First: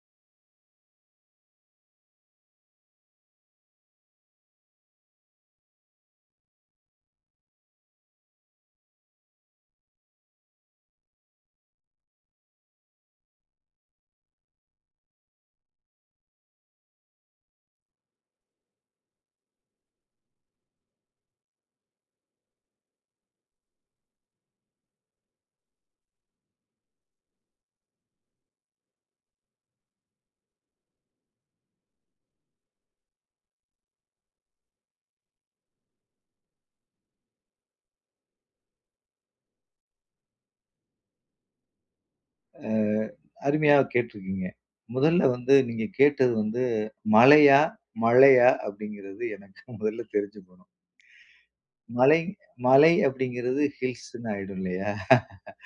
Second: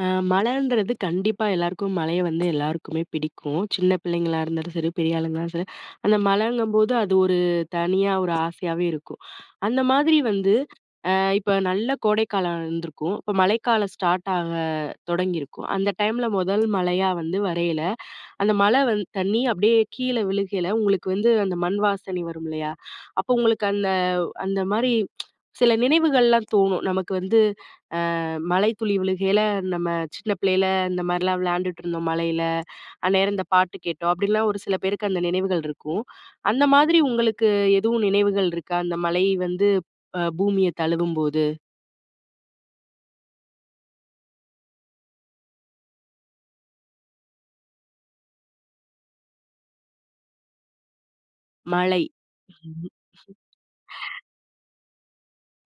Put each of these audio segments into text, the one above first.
அ மழன்றது கண்டிப்பா எல்லாருக்கும் மழைய வந்து எல்லாருக்குமே பிடிக்கும். சின்ன பிள்ளைங்களா இருந்தாலும் சரி, பெரிய ஆளுங்களானாலும் சரி. அந்த மழங்கும்போது அது ஒரு தனியா ஒரு ஆசையாவே இருக்கும். அந்த மாதிரி வந்து, அ இப்ப நல்ல கோடைக்காலம் இருந்திருக்கும். இப்ப மழைக்காலம் ஸ்டார்ட் ஆக தொடங்கிருக்கும். அந்த டைம்ல மொதல் மழையா வந்து வரயில, அந்த மழை வந் தண்ணி அப்படியே கீழ விழுகையில உங்களுக்கு வந்து அந்த மண் வாசனை வருமில்லையா? அப்ப உங்களுக்கு அந்த அந்த மாரி சில நினைவுகள்லாம் தோணும். நமக்கு வந்து, அ மழை துளி விழுகையில நம்ம சின்ன பிள்ளைல இந்த மாரிலாம் விளாண்டுட்டு இருந்தோம் மழைல. அந்நேரம் இந்த பாட்டு கேட்டோம். அப்டின்லாம் ஒரு சில பேருக்கு அந்த நினைவுகள் இருக்கும். அந்த மாதிரி உங்களுக்கு எதுவும் நினைவுகள் இருக்கா? இந்த மழை வந்து அ பூமிய தழுவும்போது. அ அருமையாக கேட்டுருக்கீங்க. முதல்ல வந்து நீங்க கேட்டது வந்து மலையா? மழையா? அப்படிங்கறது எனக்கு முதல்ல தெரிஞ்சுக்கோணும். மழை. மலை [unintelligible] மலை அப்படிங்கறது ஹில்ஸ்ன்னு ஆயிடும் இல்லையா?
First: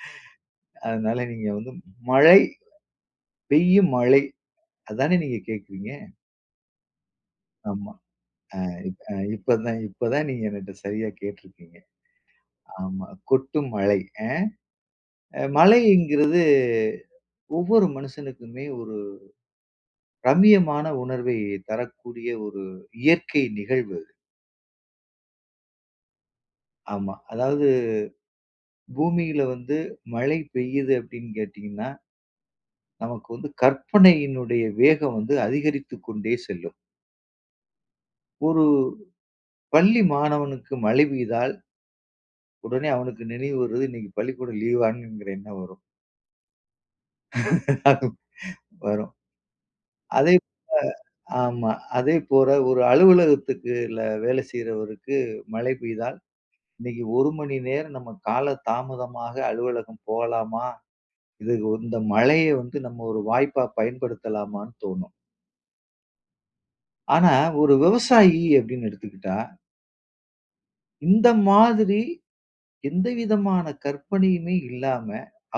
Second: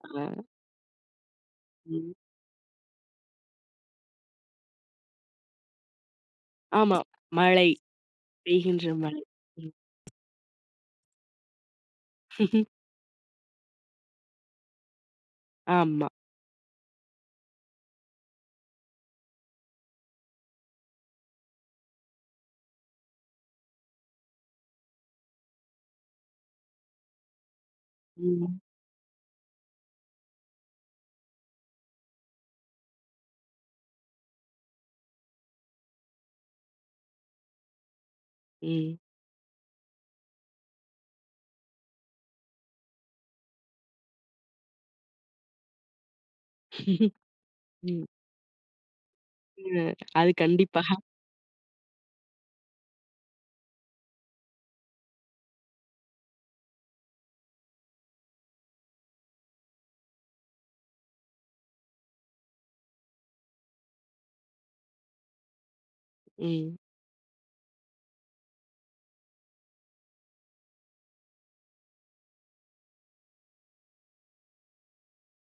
[unintelligible] அதனால நீங்க வந்து ம். மழை, பெய்யும் மழை அதானே நீங்க கேக்குறீங்க? ஆமா. மழை, ஆமா. அ பெய்கின்ற இப் அ மழை. இப்ப ம். தான் இப்ப தான் நீங்க என்னிட்ட சரியா கேட்டிருக்கீங்க. ஆமா கொட்டும் மழை அ அ மழை ஆமா. என்கிறது ஒவ்வொரு மனுஷனுக்குமே ஒரு ரம்மியமான உணர்வை தரக்கூடிய ஒரு இயற்கை நிகழ்வு அது. ஆமா. அதாவது ம். பூமியில வந்து மழை பெய்யுது அப்படின்னு கேட்டீங்கன்னா ...நமக்கு வந்து கற்பனையினுடைய வேகம் வந்து அதிகரித்து கொண்டே செல்லும். ஒரு ம். பள்ளி மாணவனுக்கு மழை பெய்தால் உடனே அவனுக்கு நினைவு வர்றது. "இன்னைக்கு பள்ளிக்கூடம் லீவா?" என்கிற எண்ணம் வரும். ம். வரும். ம் அது அதை இப்ப கண்டிப்பா. ஆமா. அதே போல, ஒரு அலுவலகத்துல வேலை செய்றவருக்கு மழை பெய்தால், இன்னைக்கு 1 மணி நேரம் நம்ம கால தாமதமாக அலுவலகம் போகலாமா? இதுக்கு இந்த மழைய வந்து நம்ம ஒரு வாய்ப்பா பயன்படுத்தலாமான்னு தோணும். ம். ஆனா ஒரு விவசாயி அப்படின்னு எடுத்துகிட்டா இந்த மாதிரி எந்த விதமான கற்பனையுமே இல்லாம,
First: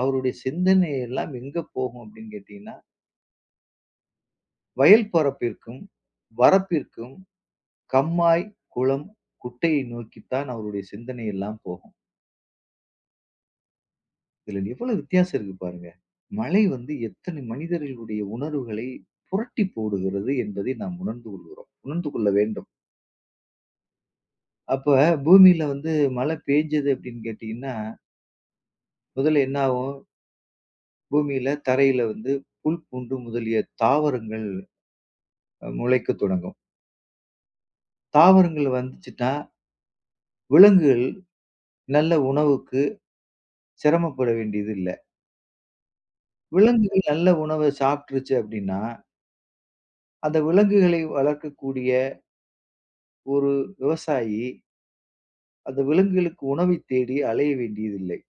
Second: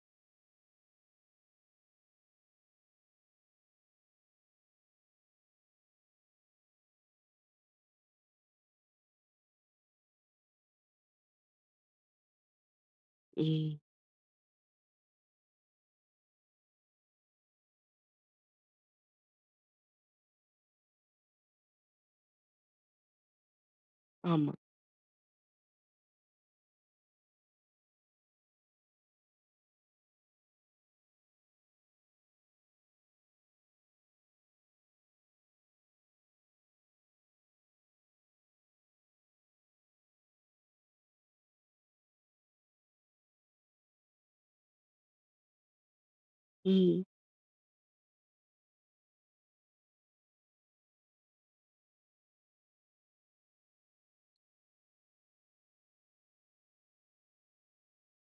அவருடைய சிந்தனை எல்லாம் எங்க போகும் அப்படின்னு கேட்டீங்கன்னா வயல் பரப்பிற்கும், வரப்பிற்கும், கம்மாய், குளம், குட்டையை நோக்கித்தான் அவருடைய சிந்தனை எல்லாம் போகும். ம். இதுல எவ்வளவு வித்தியாசம் இருக்கு பாருங்க! "மழை வந்து எத்தனை மனிதர்களுடைய உணர்வுகளை புரட்டி போடுகிறது." என்பதை நாம் உணர்ந்து கொள்கிறோம். உணர்ந்து கொள்ள வேண்டும். ஆமா. அப்ப பூமியில வந்து மழை பேய்ஞ்சது அப்படின்னு கேட்டீங்கன்னா முதல்ல என்ன ஆவும்? பூமியில தரையில வந்து புல், பூண்டு முதலிய தாவரங்கள் அ முளைக்கத் தொடங்கும். தாவரங்கள் வந்ததுச்சுன்னா ...விலங்குகள் நல்ல உணவுக்கு செரமப்பட வேண்டியது இல்ல. ம். விலங்குகள் நல்ல உணவ சாப்பிட்டுருச்சு அப்டின்னா அந்த விலங்குகளை வளர்க்கக்கூடிய ஒரு விவசாயி அந்த விலங்குகளுக்கு உணவை தேடி அலைய வேண்டியதில்லை.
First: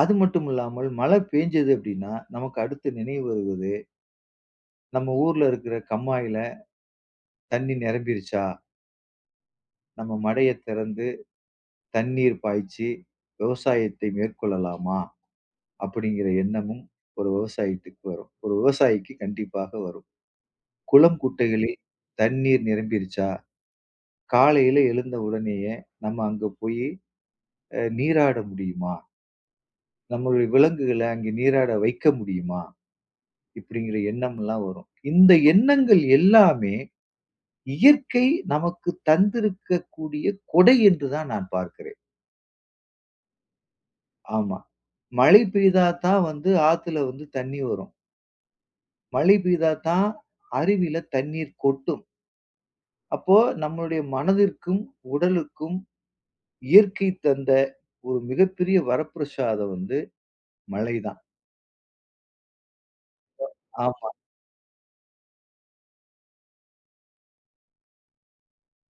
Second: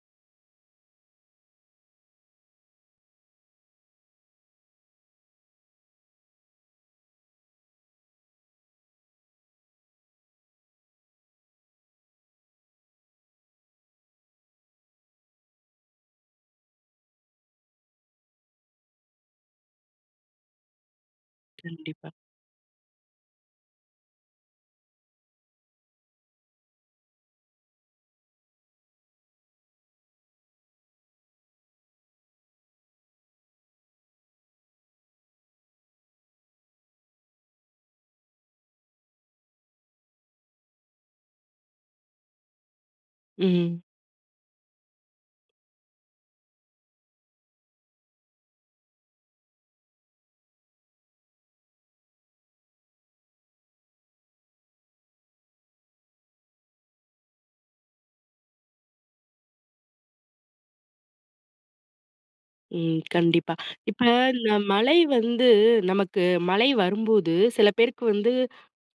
அது மட்டுமில்லாமல் மழை பேஞ்சது அப்படின்னா, நமக்கு அடுத்து நினைவு வருவது நம்ம ஊர்ல இருக்கிற கம்மாயில தண்ணி நிரம்பிருச்சா நம்ம மடையை திறந்து தண்ணீர் பாய்ச்சி, விவசாயத்தை மேற்கொள்ளலாமா? அப்படிங்கிற எண்ணமும் ஒரு விவசாயத்துக்கு வரும். ஒரு விவசாயிக்கு கண்டிப்பாக வரும். குளம் குட்டைகளில் கண்டிப்பா. தண்ணீர் நிரம்பிருச்சா? காலையில எழுந்த உடனேயே நம்ம அங்க போயி அ நீராட முடியுமா? நம்மளுடைய விலங்குகள அங்க நீராட வைக்க முடியுமா? இப்படிங்கிற எண்ணம்ல்லாம் வரும். இந்த எண்ணங்கள் எல்லாமே இயற்கை நமக்கு தந்திருக்கக்கூடிய கொடை என்று தான் நான் பார்க்கிறேன். ம். ஆமா. மழை பெய்தாத்தான் வந்து ஆத்துல வந்து தண்ணி வரும். மழை பெய்தாத்தான் அருவில தண்ணீர் கொட்டும். அப்போ நம்மளுடைய மனதிற்கும், உடலுக்கும் இயற்கை தந்த ஒரு மிகப்பெரிய வரப்பிரஷாதம் வந்து மழை தான். ம். கண்டிப்பா. இப்ப ஆமா. இந்த மழை வந்து நமக்கு மழை வரும்போது சில பேருக்கு வந்து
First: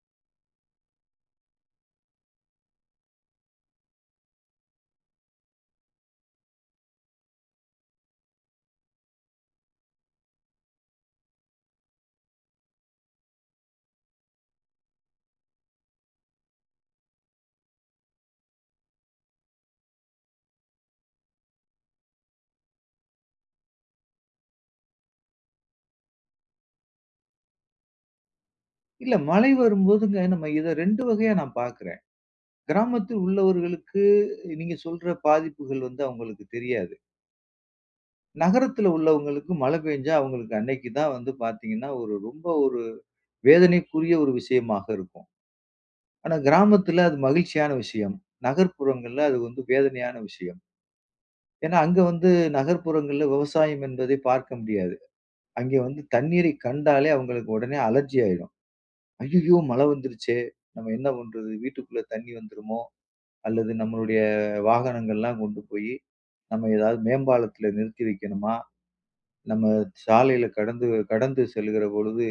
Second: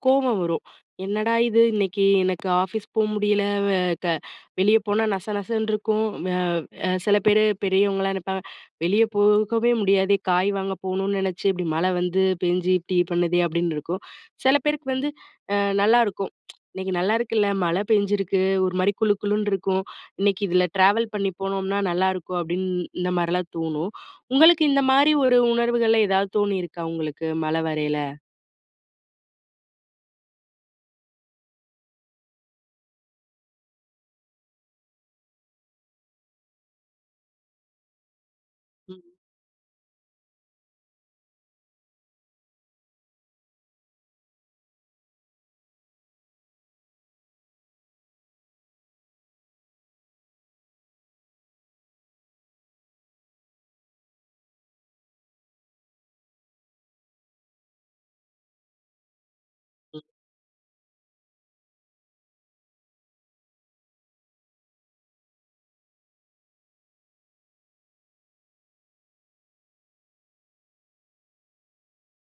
கோவம் வரும். "என்னடா இது இன்னைக்கு எனக்கு ஆஃபீஸ் போ முடியல. வெ க வெளிய போனா நச நசன்னு இருக்கும்." வ அ சில பேரு பெரியவங்கல்லாம் நெனைப்பாங்க, "வெளிய போகவே முடியாதே. காய் வாங்க போகணும்னு நெனச்சு இப்படி மழை வந்து பேஞ்சு, இப்படி பண்ணுதே." அப்படின்னு இருக்கும். சில பேருக்கு வந்து அ நல்லாருக்கும். "இன்னைக்கு நல்லாயிருக்குல்ல! மழை பெஞ்சிருக்கு. ஒரு மாரி குளு குளுன்னு இருக்கும். இன்னைக்கு இதில ட்ராவல் பண்ணி போனோம்னா நல்லாயிருக்கும்." அப்படின்னு இந்த மாதிரிலாம் தோணும். உங்களுக்கு இந்த மாரி ஒரு உணர்வுகள்ல ஏதாவது தோணியிருக்கா உங்களுக்கு மழை வரையில? இல்ல. மழை வரும்போதுங்க நம்ம இத 2 வகையா நான் பார்க்குறேன். கிராமத்தில் உள்ளவர்களுக்கு, நீங்க சொல்ற பாதிப்புகள் வந்து அவங்களுக்கு தெரியாது. நகரத்தில ம். உள்ளவங்களுக்கு மழை பெஞ்சா அவங்களுக்கு அன்னைக்கு தான் வந்து பார்த்தீங்கன்னா, ஒரு ரொம்ப ஒரு வேதனைக்குரிய ஒரு விஷயமாக இருக்கும். ஆனா கிராமத்தில அது மகிழ்ச்சியான விஷயம். நகர்ப்புறங்கள்ல அது வந்து வேதனையான விஷயம். ஏன்னா அங்க வந்து நகர்ப்புறங்கள்ல விவசாயம் என்பதை பார்க்க முடியாது. அங்கே வந்து தண்ணீரைக் கண்டாலே அவங்களுக்கு உடனே அலர்ஜி ஆயிடும். "ஐயயோ! மழை ம். வந்துருச்சே. நம்ம என்ன பண்றது? வீட்டுக்குள்ள தண்ணி வந்துருமோ? அல்லது நம்மளுடைய வாகனங்கள்லாம் கொண்டு போய் நம்ம எதாவது மேம்பாலத்தில நிறுத்தி வைக்கணுமா? நம்ம சாலையில கடந்து கடந்து செல்லுகிற பொழுது,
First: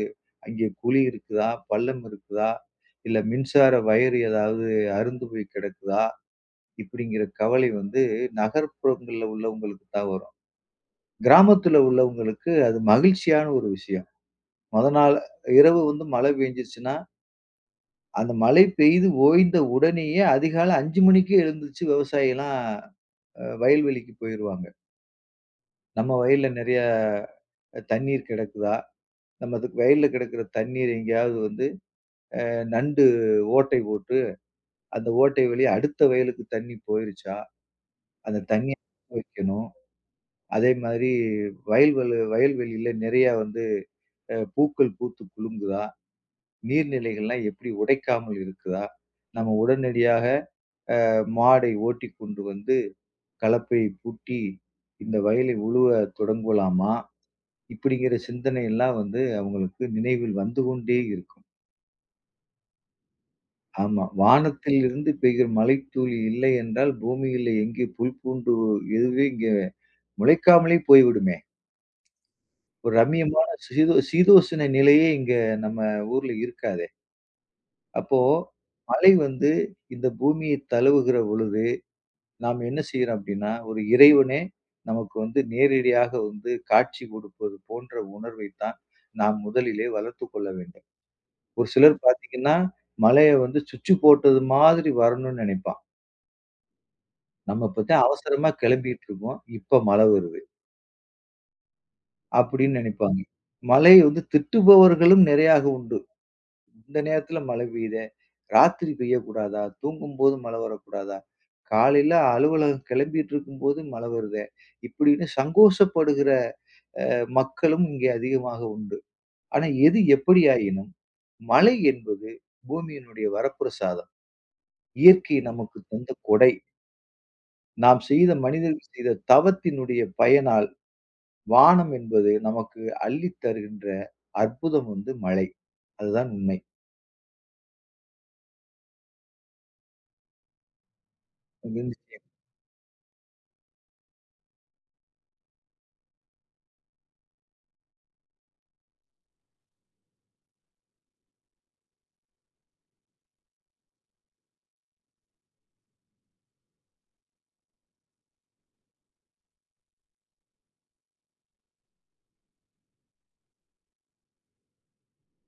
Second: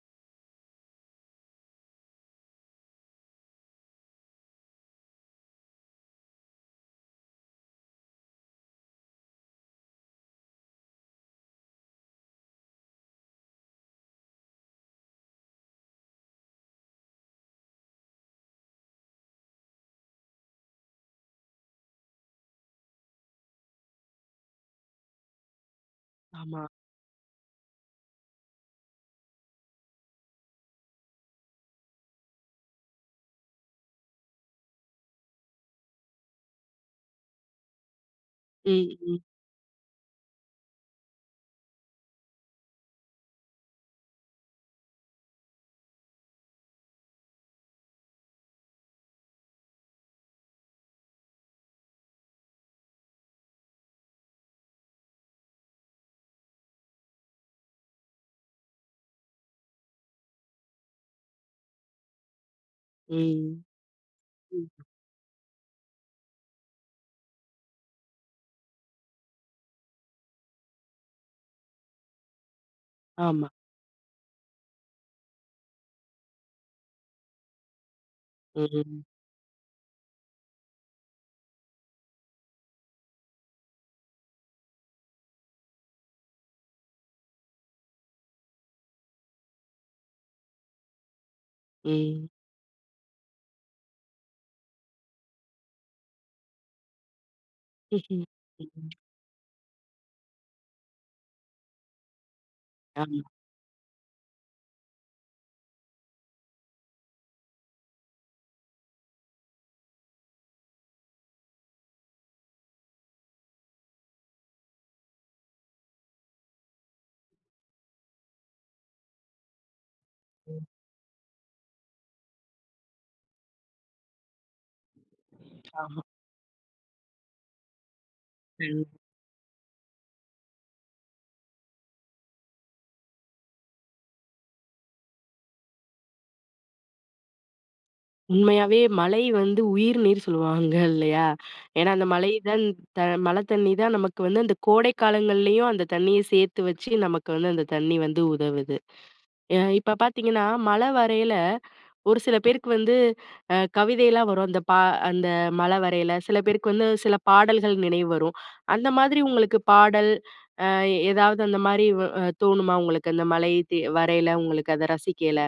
அங்கே குழி இருக்குதா? பள்ளம் இருக்குதா? இல்ல மின்சார வயறு ஏதாவது அறுந்து போய் கிடக்குதா?" இப்படிங்கிற கவலை வந்து நகர்ப்புறங்கள்ல உள்ளவங்களுக்கு தான் வரும். கிராமத்துல உள்ளவங்களுக்கு அது மகிழ்ச்சியான ஒரு விஷயம். முத நாள் இரவு வந்து மழை பெய்ஞ்சுருச்சுனா அந்த மழை பெய்து ஓய்ந்த உடனேயே அதிகாலை 5 மணிக்கே எழுந்துருச்சி விவசாயி எல்லாம் அ வயல்வெளிக்கு போயிருவாங்க. "நம்ம வயல்ல ஆமா. நிறையா தண்ணீர் கிடக்குதா? நம்மது வயல்ல கிடக்கிற தண்ணீர் எங்கேயாவது வந்து அ நண்டு ஓட்டை போட்டு, அந்த ஓட்டை வழியா அடுத்த வயலுக்கு தண்ணி போயிருச்சா? அந்த தண்ணிய ம், [unintelligible] ம் வைக்கணும். அதேமாதிரி வயல்வள வயல்வெளில நிறையா வந்து அ பூக்கள் பூத்து குலுங்குதா? நீர் நிலைகள்லாம் எப்பிடி உடைக்காம இருக்குதா? நம்ம உடனடியாக அ மாடை ஓட்டிக்கொண்டு வந்து, கலப்பையைப் பூட்டி இந்த வயலை உழுவ தொடங்கலாமா?" இப்பிடிங்கிற சிந்தனை எல்லாம் வந்து அவுங்களுக்கு நினைவில் வந்து கொண்டே இருக்கும். ம். ஆமா. வானத்தில் ம். இருந்து பெய்கிற மழைத்துளி இல்லை என்றால், பூமியிலே எங்கே புல் பூண்டு எதுவுமே இங்கே முளைக்காமலே போய்விடுமே! ஒரு ரம்மியமான ஆமா. சீதோ சீதோசன நிலையே இங்க நம்ம ஊர்ல இருக்காதே! அப்போ ம், ம். மழை வந்து இந்த பூமிய தழுவுகிற பொழுது, நாம் என்ன செய்றோம் அப்பிடின்னா, ஒரு இறைவனே! நமக்கு வந்து நேரடியாக வந்து காட்சி கொடுப்பது போன்ற உணர்வை தான், நாம் முதலிலே வளர்த்துக் கொள்ள வேண்டும். ஒரு சிலர் ம். பார்த்தீங்கன்னா, மழையை வந்து சுவிட்சு போட்டது மாதிரி வரணும்னு நினைப்பான். "நம்ம இப்பத்தேன் ம்ஹ்ம். அவசரமா கெளம்பிட்டுருப்போம். இப்ப மழை வருது." அப்படின்னு நெனைப்பாங்க. ஆமா. மழைய வந்து திட்டுபவர்களும் நிறைய உண்டு. "இந்த நேரத்தில மழை பெய்யுதே! ராத்திரி பெய்யக்கூடாதா? தூங்கும்போது மழை வரக்கூடாதா? காலையில அலுவலகம் கெளம்பிட்டுருக்கும்போது மழை வருதே." இப்படின்னு சங்கோஷப்படுகிற, அ மக்களும் இங்கே அதிகமாக உண்டு. ஆனா எது ம். எப்படியாயினும், மழை என்பது பூமியினுடைய வரப்பிரசாதம். இயற்கை நமக்கு ஆமா. தந்த கொடை. நாம் செய்த மனிதர் ம். செய்த தவத்தினுடைய பயனால், வானம் என்பது நமக்கு அள்ளித் தருகின்ற அற்புதம் வந்து மழை. அதுதான் உண்மை. உண்மையாவே மழை வந்து உயிர் நீர் சொல்லுவாங்க இல்லையா? ஏன்னா அந்த [unintelligible] மழை தான் த மழைத் தண்ணி தான் நமக்கு வந்து அந்த கோடை காலங்கள்லேயும், அந்த தண்ணிய சேர்த்து வச்சு நமக்கு வந்து அந்த தண்ணி வந்து உதவுது. எ இப்ப பார்த்தீங்கன்னா, மழ வரையில ஒரு சில பேருக்கு வந்து அ கவிதைலாம் வரும். அந்த பா அந்த மழ வரையில. சில பேருக்கு வந்து சில பாடல்கள் நினைவு வரும். அந்த மாதிரி உங்களுக்கு பாடல், அ ஏதாவது அந்த மாரி வ தோணுமா உங்களுக்கு? அந்த மழை தே வரையில, உங்களுக்கு அத ரசிக்கையில.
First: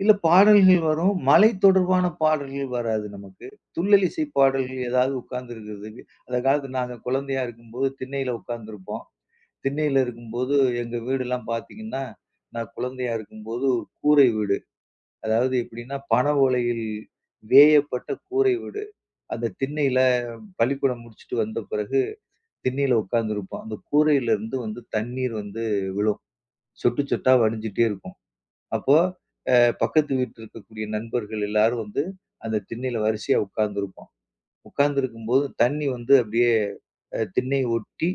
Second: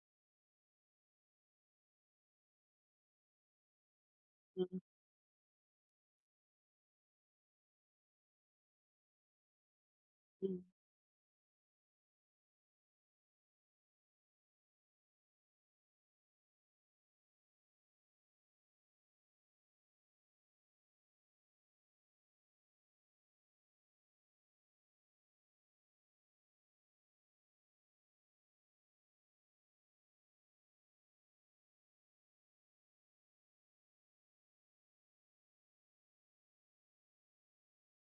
சில பாடல்கள் வரும். மழை தொடர்பான பாடல்கள் வராது நமக்கு. துள்ளலிசை ம். பாடல்கள் ஏதாவது உட்காந்துருக்கிறதுக்கு அந்த காலத்தில நாங்க குழந்தையா இருக்கும்போது, திண்ணையில உட்காந்துருப்போம். திண்ணையில இருக்கும்போது ம். எங்க வீடெல்லாம் பார்த்தீங்கன்னா, நான் குழந்தையா இருக்கும்போது, ஒரு கூரை வீடு. அதாவது எப்படின்னா, பனை ஓலையில் வேயப்பட்ட கூரை வீடு. அந்த திண்ணையில பள்ளிக்கூடம் முடிச்சுட்டு வந்த பிறகு, திண்ணையில உட்காந்துருப்போம். அந்த கூரையிலிருந்து வந்து தண்ணீர் வந்து விழும். சொட்டு சொட்டா வடிஞ்சுட்டே இருக்கும். அப்போ அ பக்கத்து வீட்ல இருக்கக்கூடிய நண்பர்கள் எல்லாரும் வந்து அந்த திண்ணையில வரிசையா உட்காந்துருப்போம். உட்காந்திருக்கும்போது, தண்ணி வந்து அப்படியே அ திண்ணைய ஒட்டி,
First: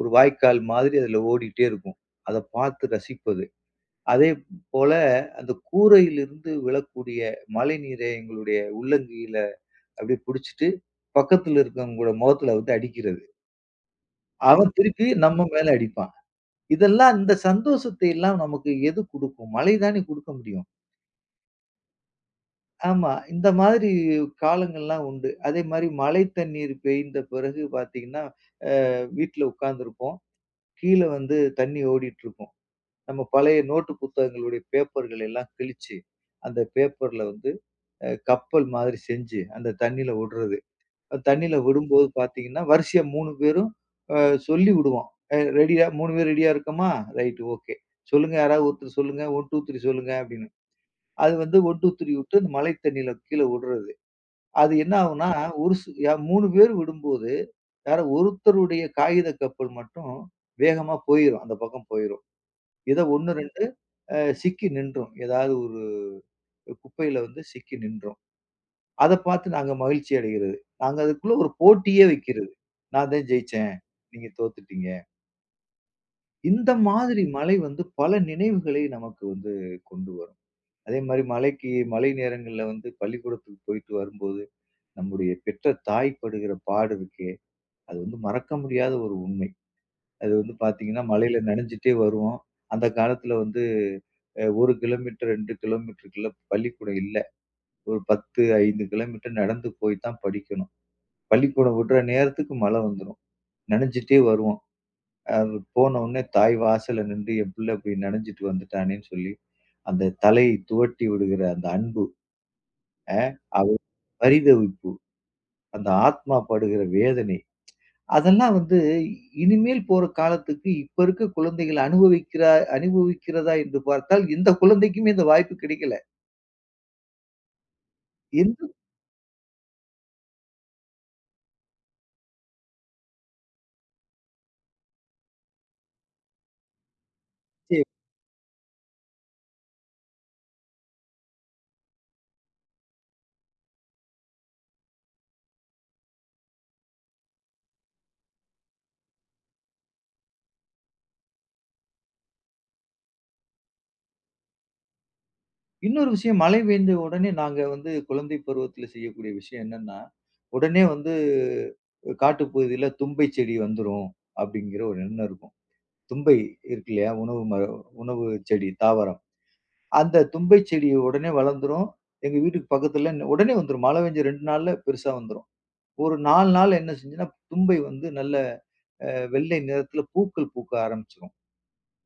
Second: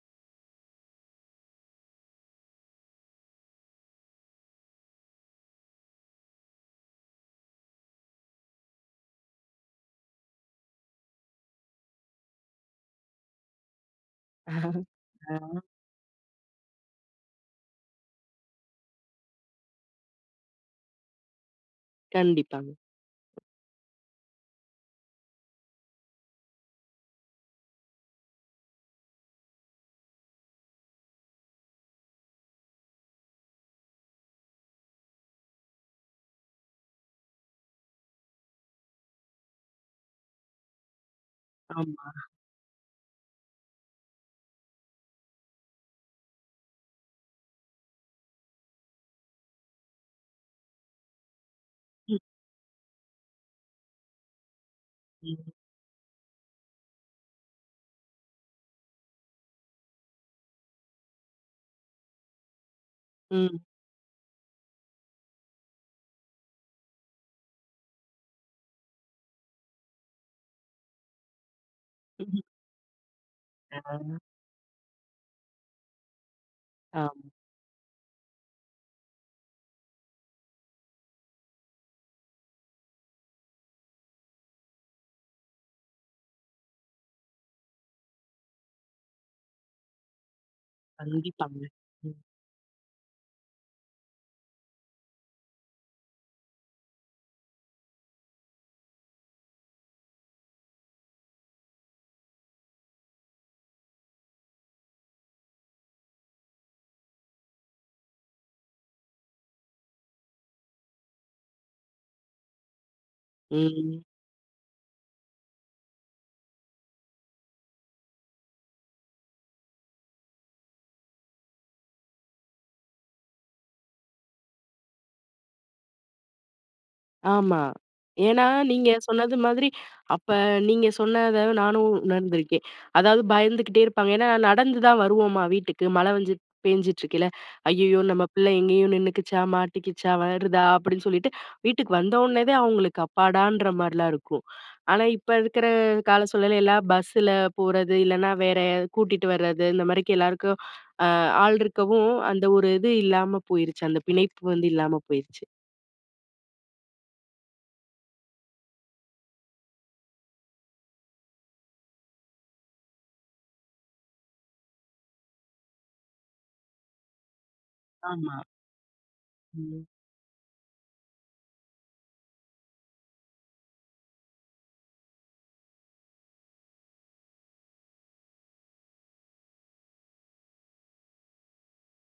ஒரு வாய்க்கால் மாதிரி அதில ஓடிட்டே இருக்கும். அத பார்த்து ரசிப்பது, அதே போல அந்த கூரையிலிருந்து விழக்கூடிய மழைநீரை எங்களுடைய உள்ளங்கையில அப்படியே புடிச்சிட்டு, பக்கத்தில இருக்கவங்களோட மொகத்தில வந்து அடிக்கிறது. அவன் திருப்பி நம்ம அ. மேல அடிப்பான். இதெல்லாம், இந்த சந்தோஷத்தையெல்லாம் நமக்கு எது குடுக்கும்? மழை தானே குடுக்க முடியும். கண்டிப்பாங்க. ஆமா. இந்த மாதிரி காலங்கள்லாம் உண்டு. அதேமாரி மழை தண்ணீர் பெய்ந்த பிறகு பார்த்தீங்கன்னா, அ வீட்ல உட்காந்துருப்போம். கீழ வந்து தண்ணி ஓடிட்டுருக்கும். நம்ம பழைய நோட்டு புத்தகங்களுடைய பேப்பர்களை எல்லாம் கிழிச்சு, அந்த பேப்பர்ல வந்து அ கப்பல் மாதிரி செஞ்சு, அந்த தண்ணியில வுடுறது. அ தண்ணியில விடும்போது ஆமா. பார்த்தீங்கன்னா, வரிசையா 3 பேரும் அ சொல்லி வுடுவோம். "அ ரெடியா? 3 பேர் ரெடியா இருக்கமா? Right okay. சொல்லுங்க யாராவது, ஒருத்தர் சொல்லுங்க, 1, 2, 3, சொல்லுங்க." அப்பிடின்னு. அது வந்து 1, 2, 3 ம். வுட்டு அந்த மழை தண்ணில கீழ வுடுறது. அது என்னாகும்ன்னா, ம். ஒரு சு ய 3 பேரும் விடும்போது, யாரோ ஒருத்தருடைய காகித கப்பல் மட்டும் வேகமா போயிரும். அந்த பக்கம் போயிரும். எதோ 1, 2 ம். அ சிக்கி நின்றும். ஏதாவது 1 குப்பையில வந்து சிக்கி நின்றும். அத பார்த்து நாங்க மகிழ்ச்சி அடையிறது. நாங்க அதுக்குள்ள ஒரு போட்டியே [unintelligible] வைக்கிறது. நான் தான் ஜெயிச்சேன். [unintelligible] நீங்க தோத்துட்டீங்க. இந்த மாதிரி ஆமா. மழை வந்து பல நினைவுகளை நமக்கு வந்து கொண்டு வரும். அதேமாரி மழைக்கு மழை நேரங்கள்ல வந்து பள்ளிக்கூடத்துக்கு போயிட்டு வரும்போது, நம்முடைய பெற்ற தாய் படுகிற பாடு இருக்கே! அது வந்து மறக்க முடியாத ஒரு உண்மை. அது வந்து பார்த்தீங்கன்னா, மழையில கண்டிப்பாங்க. நனைஞ்சிட்டே ம். வருவோம். அந்த காலத்தில வந்து அ 1 கிலோமீட்டர், 2 கிலோமீட்டருக்குள்ள பள்ளிக்கூடம் இல்ல. ஒரு 10, 5 கிலோமீட்டர் நடந்து போய் தான் படிக்கணும். பள்ளிக்கூடம் வுடுற நேரத்துக்கு மழை வந்துரும். நனஞ்சிட்டே வருவோம். அது போனவுன்ன தாய் வாசல்ல நின்று, என் பிள்ள இப்படி நனைஞ்சிட்டு வந்துட்டானேன்னு சொல்லி, அந்த தலையை துவட்டி விடுகிற அந்த அன்பு அ [unintelligible] ம். பரிதவிப்பு, அந்த ஆத்மா படுகிற வேதனை, அதெல்லாம் வந்து இனிமேல் போற காலத்துக்கு இப்ப இருக்க குழந்தைகள் அனுபவிக்கிற அனுபவிக்கிறதா? என்று பார்த்தால், எந்த குழந்தைக்குமே இந்த வாய்ப்பு கிடைக்கல. ஆமா. ஏன்னா இந்து நீங்க சொன்னது மாதிரி, அப்ப நீங்க சொன்னதை நானும் உணர்ந்துருக்கேன். அதாவது பயந்துகிட்டே இருப்பாங்க. ஏன்னா நடந்து தான் வருவோமா வீட்டுக்கு, மழை வந்து பேஞ்சிட்டு இருக்கயில. சரி. "ஐயயோ! நம்ம பிள்ளை எங்கேயும் நின்னுக்கிச்சா? மாட்டிக்கிச்சா? வருதா?" அப்படின்னு சொல்லிட்டு, வீட்டுக்கு வந்த ஒன்னே தான் அவங்களுக்கு அப்பாடான்ற மாரில்லாம் இருக்கும். ஆனா இப்ப இருக்கிற கால சூழல்ல எல்லாம் பஸ்ஸுல போறது, இல்லைனா வேற கூட்டிட்டு வரது இந்த மாதிரி எல்லாருக்கும் அ ஆள் இருக்கவும், அந்த ஒரு இது இல்லாம போயிருச்சு. அந்த பிணைப்பு வந்து இல்லாம போயிருச்சு. இன்னொரு விஷயம், மழை பெய்ந்த உடனே நாங்க வந்து குழந்தை பருவத்தில செய்யக்கூடிய விஷயம் என்னன்னா "உடனே வந்து காட்டு பகுதியில தும்பைச் செடி வந்துரும்" அப்படிங்கிற ஒரு எண்ணம் இருக்கும். தும்பை இருக்கு இல்லையா? உணவு மர உணவு ஆமா. செடி, தாவரம். ம். அந்த தும்பைச் செடி உடனே வளர்ந்துரும். எங்க வீட்டுக்கு பக்கத்தில உடனே வந்துரும். மழை பெஞ்ச 2 நாள்ல பெருசா வந்துரும். ஒரு 4 நாள்ல என்ன செஞ்சுருன்னா தும்பை வந்து நல்ல அ வெள்ளை நிறத்தில பூக்கள் பூக்க ஆரம்பிச்சுரும்.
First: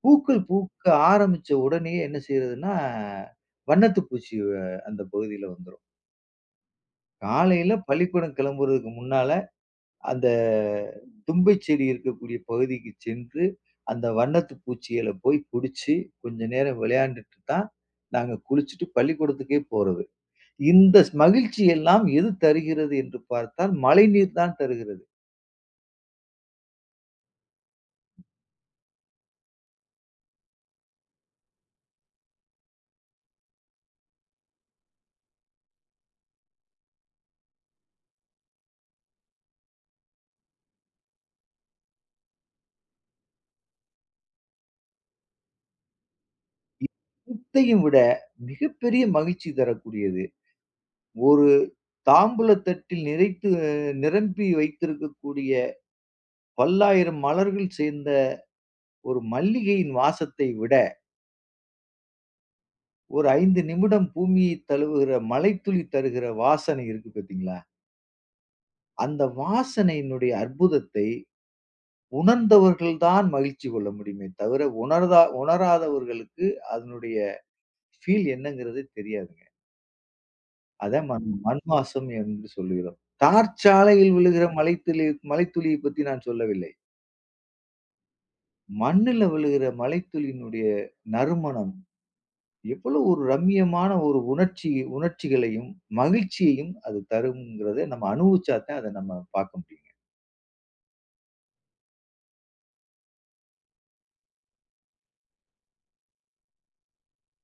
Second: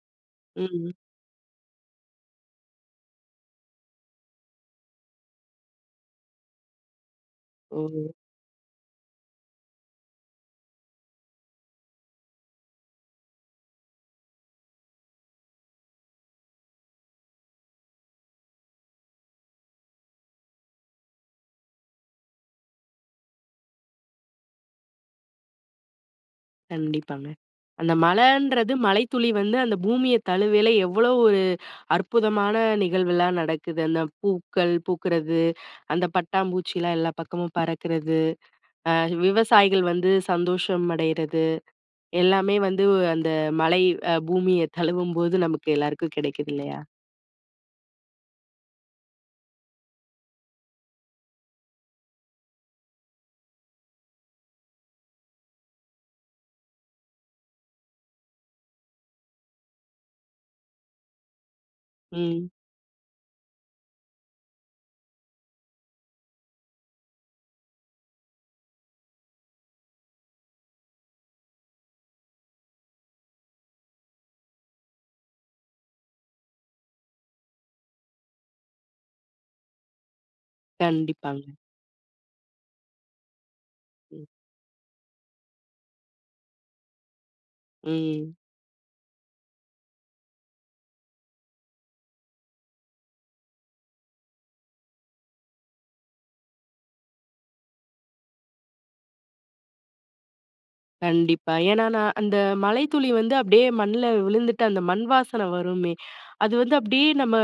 பூக்கள் பூக்க ம். ஆரம்பிச்ச உடனேயே என்ன செய்றதுன்னா வண்ணத்து பூச்சி வ அந்த பகுதியில வந்துரும். காலையில ஓ. பள்ளிக்கூடம் கிளம்புறதுக்கு முன்னால, அந்த தும்பைச் செடி இருக்கக்கூடிய பகுதிக்கு சென்று, அந்த வண்ணத்து பூச்சிகள போய் புடிச்சு, கொஞ்சம் நேரம் விளையாண்டுட்டு தான் நாங்க குளிச்சுட்டு, பள்ளிக்கூடத்துக்கே போறது. இந்த ஸ் மகிழ்ச்சியெல்லாம் எது தருகிறது என்று பார்த்தால், மழைநீர் தான் தருகிறது. கண்டிப்பாங்க. அந்த மழைன்றது மழைத்துளி வந்து அந்த பூமிய தழுவேல, எவ்வளவு ஒரு அற்புதமான நிகழ்வுலாம் நடக்குது. அந்த பூக்கள் பூக்குறது, அந்த பட்டாம்பூச்சிலா எல்லா பக்கமும் பறக்குறது, அ விவசாயிகள் வந்து சந்தோஷம் அடையுறது, எல்லாமே வந்து, அந்த மழை அ பூமிய தழுவும்போது நமக்கு எல்லாருக்கும் கிடைக்குது இல்லயா? குத்தையும் விட மிகப்பெரிய மகிழ்ச்சி தரக்கூடியது. ஒரு தாம்பூல தட்டில் நிறைத்து அ நிரம்பி வைத்திருக்கக்கூடிய பல்லாயிரம் மலர்கள் சேர்ந்த ஒரு மல்லிகையின் வாசத்தை விட ம். ஒரு 5 நிமிடம் பூமியை தழுவுற மழைத்துளி தருகிற வாசனை இருக்கு பாத்தீங்களா? அந்த வாசனையினுடைய அற்புதத்தை, உணர்ந்தவர்கள் தான் மகிழ்ச்சி கொள்ள முடியுமே தவிர, உணர்தா உணராதவர்களுக்கு அதனுடைய, ஃபீல் என்னங்கிறதே தெரியாதுங்க. அதான் மண் கண்டிப்பாங்க. மண் மாசம் என்று சொல்கிறோம். தார் சாலையில் ம். விழுகிற மழைத்துளி மழைத்துளியை பத்தி நான் சொல்லவில்லை. ம். மண்ணுல விழுகிற மழைத்துளினுடைய, நறுமணம். எவ்வளோ ஒரு ரம்மியமான ஒரு உணர்ச்சி உணர்ச்சிகளையும், மகிழ்ச்சியையும் அது தரும்ங்கிறத, நம்ம அனுபவிச்சா தான் அத நம்ம பார்க்க முடியும்ங்க. கண்டிப்பா. ஏன்னா, நான் அந்த, மழைத்துளி வந்து அப்படியே மண்ணுல விழுந்துட்டு, அந்த மண் வாசனை வருமே? அது வந்து அப்படியே நம்ம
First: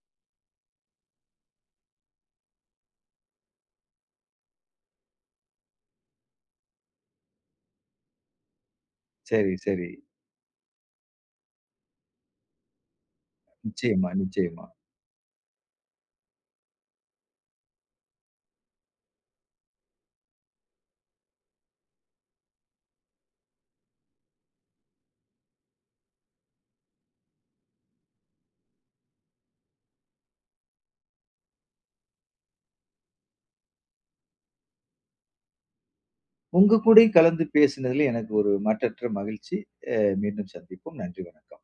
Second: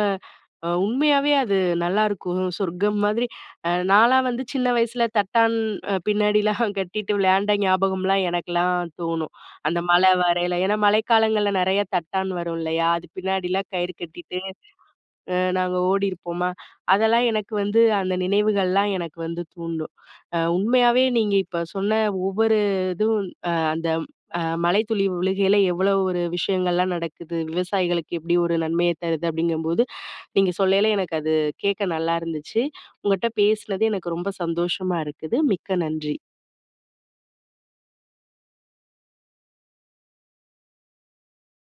அ, உண்மையாவே அது நல்லாருக்கும், சொர்க்கம் மாதிரி. அ நான்லாம் வந்து சின்ன வயசுல தட்டான், அ பின்னாடிலாம் கட்டிட்டு விளையாண்ட ஞாபகம்லாம், எனக்குலாம் தோணும். சரி, அந்த சரி. மழை வரையில. ஏன்னா, மழைக்காலங்கள்ல நிறையா தட்டான் வரும் இல்லயா? அது பின்னாடிலாம் கயிறு நிச்சயமா, கட்டிட்டு, நிச்சயமா. அ நாங்க ஓடியிருப்போமா! அதெல்லாம் எனக்கு வந்து, அந்த நினைவுகள்லாம் எனக்கு வந்து தூண்டும். அ உண்மையாவே நீங்க இப்ப சொன்ன ஒவ்வொரு இதுவும் "அ அந்த அ மழை துளி விழுகையில, எவ்வளவு ஒரு விஷயங்கள்லாம் நடக்குது. விவசாயிகளுக்கு எப்பிடி ஒரு நன்மைய தருது", அப்படிங்கும்போது, நீங்க சொல்லைல எனக்கு அது, கேட்க நல்லாயிருந்துச்சு. உங்கட்ட பேசுனது எனக்கு ரொம்ப சந்தோஷமா இருக்குது. மிக்க நன்றி. உங்க கூடயும் கலந்து பேசுனதுல எனக்கு ஒரு, மட்டற்ற மகிழ்ச்சி. அ, மீண்டும் சந்திப்போம். நன்றி வணக்கம்.